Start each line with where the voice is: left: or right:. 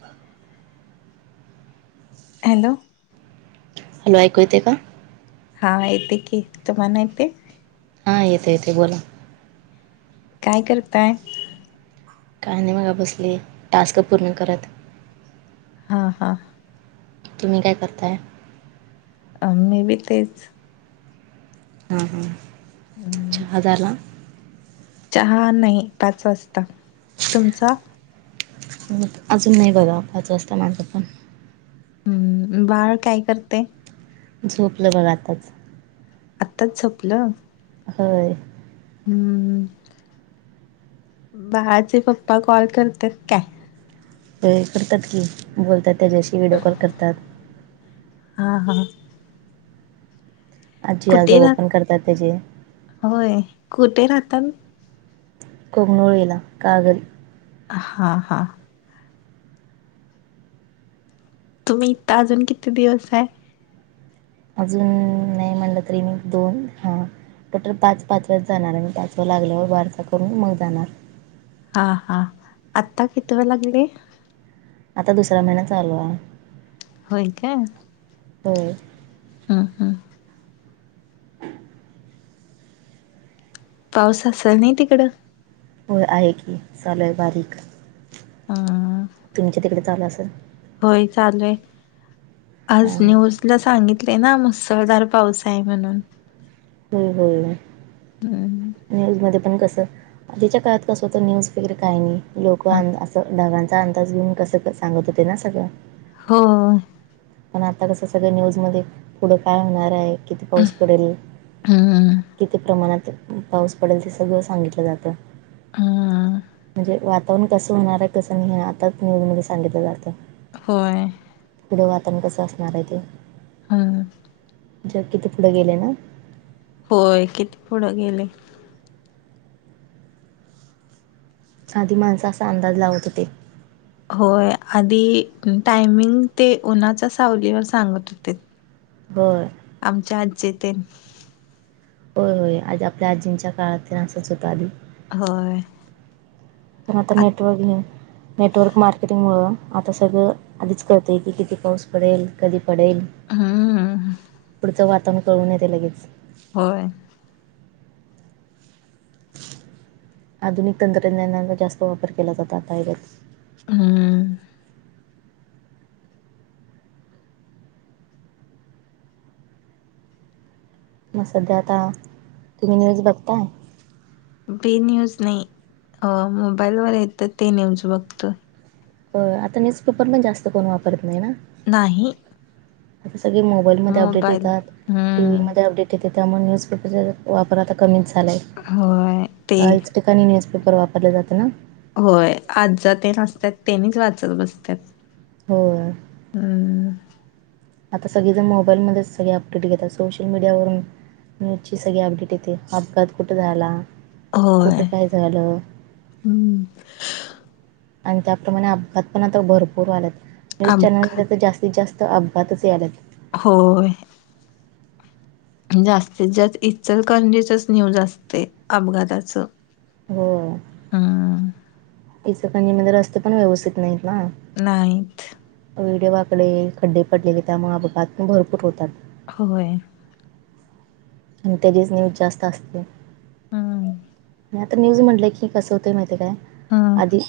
right: ता
left: hello
right: hello ऐकू येत का
left: हा येते की तुम्हाला येते
right: हां येते येते बोला
left: काय करताय
right: काही नाही मग बसली टास्क पूर्ण करत
left: हा हा
right: की मी काय करताय
left: अ मे बी तेच
right: हां हांच्
left: हम्म,
right: चहा दारला
left: चहा नाही पाच वाजता तुमचा
right: मग अजून नाही बघ पाच वाजता माझं पण
left: हम्म बाळ काय करते
right: झोपलं बघा आातच
left: आत्ताच झपलं
right: हय
left: हम्म बाळाचे पप्पा कॉल करतात काय
right: ते करतात की बोलतात त्याच्याशी व्हिडिओ कॉल करतात
left: हा हां
right: आजजी आजो
left: कुठे
right: ओपन
left: राह
right: करतात त्याचेे
left: होय कुठे राहतात
right: कोकनळ येला कागद
left: हा हा तुम्ही इथता अजून किती दिवस आहे
right: अजून नाही म्हणलं तरी मी दोन हा टटल पाच पाच वेळेस जाणार आणि त्याचवर लागल्यावर वारसा करून मग जाणार
left: हा हा आता किित लागले
right: आता दुसरा महिना चालूवा
left: होय का
right: हो
left: हं हं पाऊस असेल नाही तिकडं
right: हो, आहे की, चालू हाय बारीक.
left: हां.
right: तुमच्या तिकडे चालं असल?
left: होय चालू हाय.
right: हा
left: आज
right: हा
left: न्यूज ला सांगितलय ना, मुसळधार पाऊस आहे म्हणून.
right: होय होय.
left: हम्म.
right: न्यूजमध्ये पण कसं, आधीच्या काळात कसं होतं न्यूज वगैरे काय नाही, लोकं
left: हा
right: आण असं ढगां अंदाज घेऊन, कसं सांगत होते ना सगळं.
left: हो.
right: पण आता कसं, सगळं न्यूज मध्ये पुढं काय होणार आहे किती पाऊस पडल?
left: हम्म
right: किती प्रमाणात पाऊस पडल ते सगळं सांगितलं जात.
left: हम्म
right: म्हणजे वाता वरण कसं होणार आहे कसं नाही, हे आताच न्यूज मध्ये सांगितलं जातं.
left: होय.
right: पुढ वातावरण कसं असणार आहे ते.
left: हम्म.
right: जग किती पुढे गेलय ना?
left: होय, किती पुढं गेलय.
right: आधी माणसं असा अंदाज लावत होते.
left: होय, आधी टायमिंग ते उन्हाच्या सावलीवर सांगत होतीत.
right: होय.
left: आमच्या आज्जी तेण
right: होय होय, आज आपल्या आज्जींच्या काळात असंच होतं आधी.
left: होय.
right: पण आता
left: आ
right: नेटवर्किंग नेटवर्क मार्केटिंगमुळं, आता सगळं आधीच कळतंय, की किती पाऊस पडेल कधी पडेल,
left: हम्म
right: पुढचं वातावरण कळून येतय लगेच.
left: होय.
right: आधुनिक तंत्रज्ञानाचा जास्त वापर केला जातो, आता. [unintelligible]
left: हम्म!
right: म सध्या आता, तुम्ही न्यूज बघताय?
left: बी न्यूज नाही, अ मोबाईलवर येत ते न्यूज बघतोय.
right: हो, आता न्यूजपेपर पण जास्त कोण वापरत नाही ना.
left: नाही.
right: आता सगळे मोबाईलमध्ये अपडेट
left: मोबाईल
right: येतात, टी. व्ही
left: हम्म.
right: मध्ये अपडेट त्यामुळे न्यूजपेपरचा वापर आता कमीच झालाय.
left: होय, ते
right: ठिकाणी न्यूजपेपर वापरले जातं ना?
left: होय, आज्जा तेन असतात, तेनीच वाचत बसतात.
right: होय.
left: हम्.
right: आता सगळीजण मोबाईलमध्येच सगळे अपडेट घेतात, सोशल मीडियावरून न्यूजची सगळी अपडेट येते, अपघात कुठं झाला?
left: होय
right: कुठं काय झालं.
left: हम्म.
right: आणि त्याप्रमाणे अपघात पण आता भरपूर व्हायल्यात, न्यूज
left: अपघात
right: चॅनलमध्ये तर जास्त जास्त अपघातच याल्यात.
left: होय. जास्ती- जास्त इचलकरंजीच न्यूज असतयं. अपघाताच.
right: हो. इचलकरंजीमध्ये, रस्ते पण व्यवस्थित नाहीत ना.
left: नाहीत.
right: वेडेवाकडे, खड्डे पडलेले. त्यामुळे अपघात पण भरपूर होतात.
left: होय.
right: आणि त्याचीच न्यूज जास्त असतेय.
left: हम्म.
right: आता न्यूज म्हटलंय की, कसं होतंय. माहिती काय.
left: हम्म
right: आधी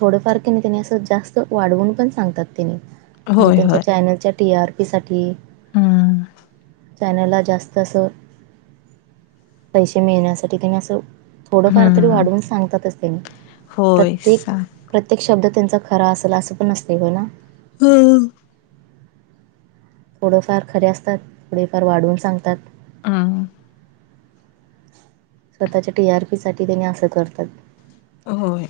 right: थोडंफार कनी तेनी असं, जास्त वाढवून पण सांगतात, तेनी. म्हणजे
left: होय होय
right: त्यांच्या चॅनलच्या टी आर पी साठी
left: हम्म.
right: चॅनलला जास्त असं. पैसे मिळण्यासाठी त्यांनी असं. थोडंफार तरी
left: हम्म
right: वाढवून सांगतातच तेनी.
left: होय सा
right: प्रत्येक प्रत्येक शब्द त्यांचा खरा असल, असं पण नसतय. हो, ना.
left: हम्म.
right: थोडंफार खरे असतात. थोडेफार वाढवून सांगतात.
left: ह.
right: स्वतःच्या टी आर पी साठी, त्यांनी असं करतात.
left: होय.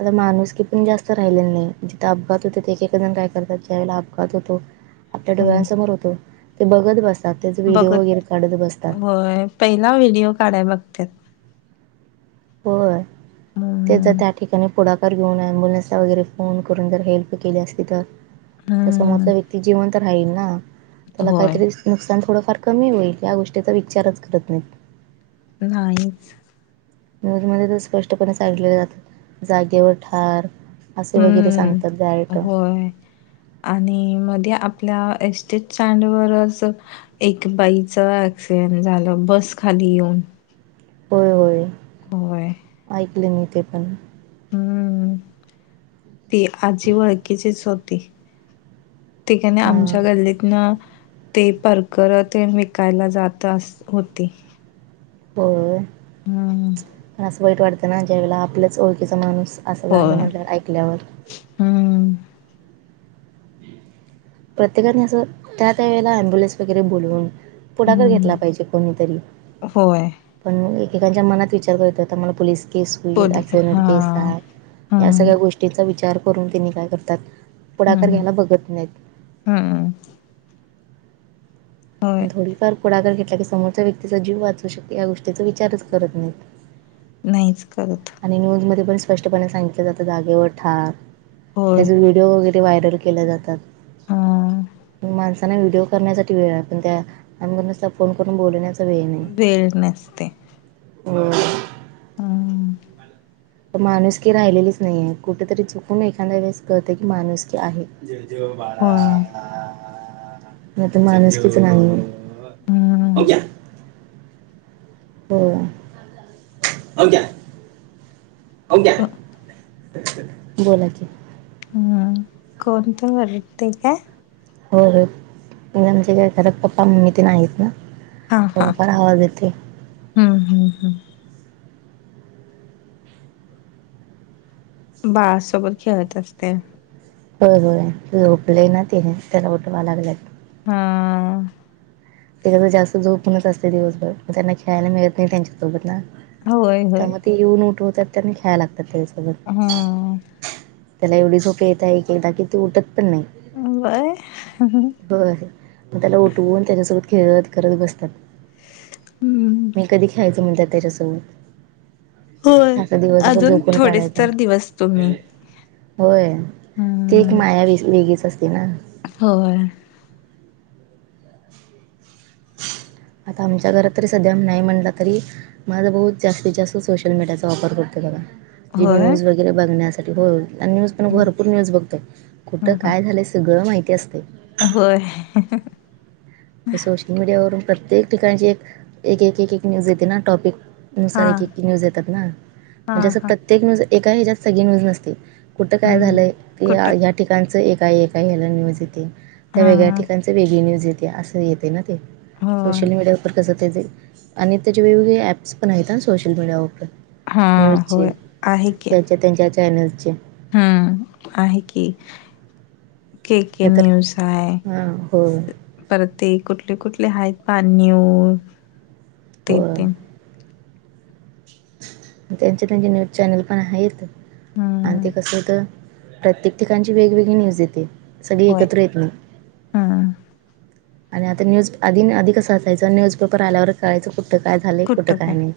right: आता माणूसकी पण जास्त राहिलेली नाही. जिथे अपघात होतेत, एक- एक जण काय करतात. ज्यावेळेला अपघात होतो आपल्या
left: हम्म
right: डोळ्यासमोर होतो. ते बघत बसतात. त्याचे व्हिडिओ वगैरे
left: बघत
right: काढत बसतात.
left: होय पहिला व्हिडिओ काढाय बघत्यात.
right: होय. ते
left: हम्म
right: जर त्या ठिकाणी पुढाकार घेऊन, अँबुलन्सला वगैरे फोन करून, जर हेल्प केले असती, तर. त्या
left: हम्म
right: समोरचा व्यक्ती जीवंत तर राहील ना. त्याला
left: होय
right: काहीतरी नुकसान थोडंफार कमी होईल. या गोष्टीचा, विचारच करत नाहीत.
left: नाहीच.
right: न्यूजमध्ये तर स्पष्टपणे सांगले जातात. जागेवर ठार असे वगैरे
left: हम्म
right: सांगतात. डायरेक्ट.
left: होय. आणि मध्ये आपल्या एस टी चांडवरच एक बाईच ॲक्क्सिडेंट झालं. बस खाली येऊन.
right: होय, होय.
left: होय.
right: ऐकले मी ते पण.
left: हम्म. ती आजी वळखीचीच होती. ती काने
right: हां.
left: आमच्या गल्लीतन ते परकर तेन, विकायला जात अस होती.
right: हो.
left: हम्म
right: [unintelligible] पण असं वाईट वाटतं ना. ज्यावेळेला आपलाच ओळखीच माणूस असं झालं म्हटल्यावर. ऐकल्यावर.
left: हम्.
right: प्रत्येकाने असं, त्या - त्या वेळेला अम्बुलन्स वगैरे बोलवून पुढाकार घेतला
left: हम्म
right: पाहिजे, कोणीतरी.
left: होय
right: पण एकेकांच्या मनात विचार [unintelligible] होता. मला पोलीस. केस
left: पोल
right: होईल ऍक्सिडेंट
left: हा
right: केस आहे या
left: हम्म
right: सगळ्या गोष्टी. गोष्टीचा विचार करून त्यांिने काय करतात, पुढाकार घ्यायला बघत नाहीत.
left: हा. होय
right: पण थोडीफार पुुाकार घेतला, की समोरच्या व्यक्तीचा जी वाचू शके या गोष्टीचा विचारच करत नाहीत.
left: नाहीच करत.
right: आणि न्यूज मध्ये पण स्पष्टपणे सांगितलं जातं जाागेवर ठार
left: होय
right: त्याच. व्हडओ वगैरे व्हायल के जातात
left: हा
right: मा व्हिडिओ करण्यासाठी वेळ, पण त्यामग फोन करून बण्या णे
left: वेळ नसते
right: ह [unintelligible]
left: हम [unintelligible]
right: माणुसकीी राहिलेलीच नाहीये, कुठेतरी चुकून एखादा वेळेस कळत की माणुसकी आहे. जज
left: होय
right: नाही तर माणूस किती नाही.
left: हम्म
right: क्या [unintelligible] हो अ का्या [unintelligible] अक [unintelligible]
left: को
right: ते [unintelligible] बोलाची.
left: हम्म कोणतं वारते काय.
right: हो हो म्हणजे आमचे काय घरात पप्पा मम्मी आहेत ना
left: हा हा
right: थोडाफार आवाज येते
left: हम्म हम्म हम्म बाळसोबत खेळत असते
right: हो होय झोपले ना ते त्याला उठवा लागलेत
left: हा
right: तेिक तर जास्त झोूप म्हणत असते दिवसभर मग त्यांना खेळायला मिळत नाही त्यांच्यासोबत ना
left: होय होय
right: त्यामुळे ते येऊन उठवतात त्यांना खेळायला लागतात ते त्याच्यासोबत
left: हम्म
right: त्याला एवढी झोप येत आहे एकदा की ती उठत पण नाही
left: अ बाय
right: हो मग त्याला उठवून त्याच्यासोबत खेळत करत बसतात
left: हम्म
right: मी कधी खेळायचं म्हणत त्याच्यासोबत
left: होय
right: आता दिवसभर
left: अजून
right: झोपून
left: थोडेच
right: काढायचा
left: तर दिवस तुम्ही
right: होय ती एक
left: हम्म
right: माया व वेगळीच असते ना
left: हो बाळा
right: आता आमच्या घरात तरी सध्याही नाही म्हणलं तरी माझा बहुत जास्तीत जास्त सोशल मीडियाचा वापर करतो बघा ती
left: होय
right: न्यूज वगैरे बघण्यास हो आणि न्यूज पण
left: हम्म
right: भरपूर न्यूज बघतोय कुठं
left: हम्म
right: काय झालंय सगळं माहिती असते
left: होय
right: तर सोशल मीडियावरून प्रत्येक ठिकाणची एक एक एक एक न्यूज येते ना टॉपिक नुसार
left: हा
right: एक न्यूज येतात ना
left: हा
right: म्हणजे असं
left: हा
right: प्रत्येक न्यूज एका ह्याच्यात सगळी न्यूज नसती कुठं काय
left: हम्म
right: झालं आहे की
left: कुठ
right: ह्या ठिकाणचं एकय एका ह्याला न्यूज येते त्या
left: हा
right: वेगळ्या ठिकाणी त्यांच वेगळी न्यूज येते असं येते ना ते
left: हो
right: सोशल मीडिया र कस त्या आणि त्याचे वेगवेगळे ऍप्स पण आहेत ना सोशल मीडियावरर
left: हा
right: न्यूजचे
left: होय आहे की
right: त्यांच्या त्यांच्या चॅनल्चे
left: हम्म आहे की के के
right: नाहीतर
left: न्यूज आहे
right: हां हो
left: परत ते कुठले कुठले आहेत पहा न्यूज ते
right: हो
left: ते
right: त्यांचे त्यांचे न्यूज चॅनल पण आहेत. आणि
left: हम्म
right: ते कसं होतं प्रत्येक ठिकाणची वेगवेगळी न्यूज येते सगळी
left: होय
right: एकत्र येत नाही.
left: हम्म
right: आणि आता न्यूज आधी आध कस असायचं न्यूज पेपर आल्यावरच कळायचं. कुठं काय झालय कुठं काय नाही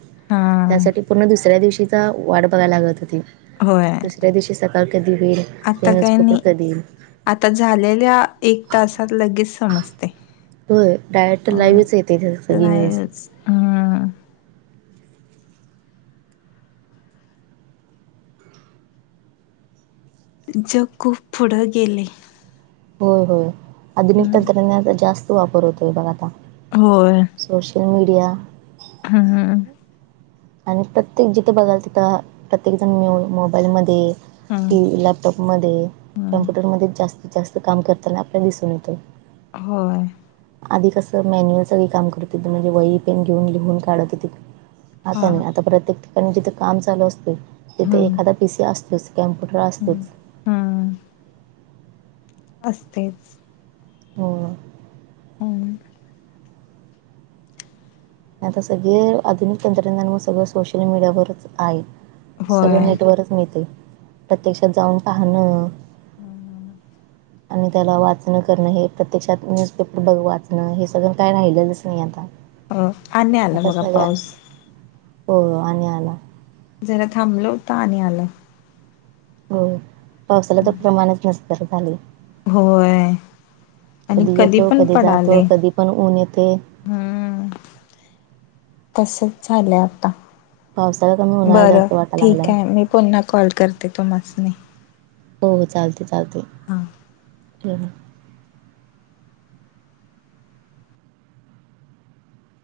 right: त्यासाठी पूर्ण दुसऱ्या दिवशीचा वाट बघायला लागत होती.
left: होय
right: दुसऱ्या दिवशी सकाळ कधी होईल ते
left: आता काय
right: न्यूजपेपर
left: नाही
right: कधी येईल?
left: आता झालेल्या एक तासात लगेच समजतय.
right: होय डायरेक्ट लाईव्हच येते सगळी न्यूज.
left: हा. जग खूप पुढं गेलय.
right: होय होय आधुनिक
left: हम्म
right: तंत्रज्ञाचा जास्त वापर होतोय बघ आता.
left: होय.
right: Social media.
left: हा.
right: आणि प्रत्येक जिथे बघाल तिथं प्रत्येक जण म मोबाईलमध्ये
left: हम्म
right: टी लॅपटॉपमध्ये
left: हम्म
right: कम्प्युटरमध्येच जास्तीत जास्त काम करताना आपल्या दिसून येतय.
left: होय.
right: आधी कसं मॅन्युअल सगळी काम करत म्हणजे वय पेन घेऊन लिहून काढत होती
left: हा
right: आता नाही आता प्रत्येक ठिकाणी जिथे काम चालू असते तिथे
left: हम्म
right: एखादा पी सी असतोच. कॅम्प्युटर असतोच.
left: हम. असतयच.
right: होय.
left: हम्म.
right: आता सगळे आधुनिक तंत्रज्ञान मग सगळं सोशल मीडियावरच आहे. सगळ
left: होय
right: नेटवरच मिळतय प्रत्यक्षात जाऊन पाहणं
left: ह ह हा.
right: आणि त्याला वाचणं करणं हे प्रत्यक्षात न्यूजपेपर बघ वाचणं हे सगळं काय राहिलेलंच नाही आता.
left: हो आणि आल
right: आता
left: बघा
right: सगळ्या
left: पाऊस.
right: हो आणि आला.
left: जरा थांबल होता आणि आला.
right: हो पावसाला तर प्रमाणच नसल्या गत झालयं.
left: होय आणि कधी
right: येतो
left: पण
right: जातो
left: पडालय.
right: कधी पण ऊन येते
left: हम्म तसच झालंय आता.
right: पावसाळा कमी उन्हाळा
left: बरं
right: जास्त वाटा
left: ठीक
right: लागलाय
left: आहे मी पुन्हा कॉल करते तुम्हासनि.
right: हो चालते चालते.
left: हा.
right: [unintelligible]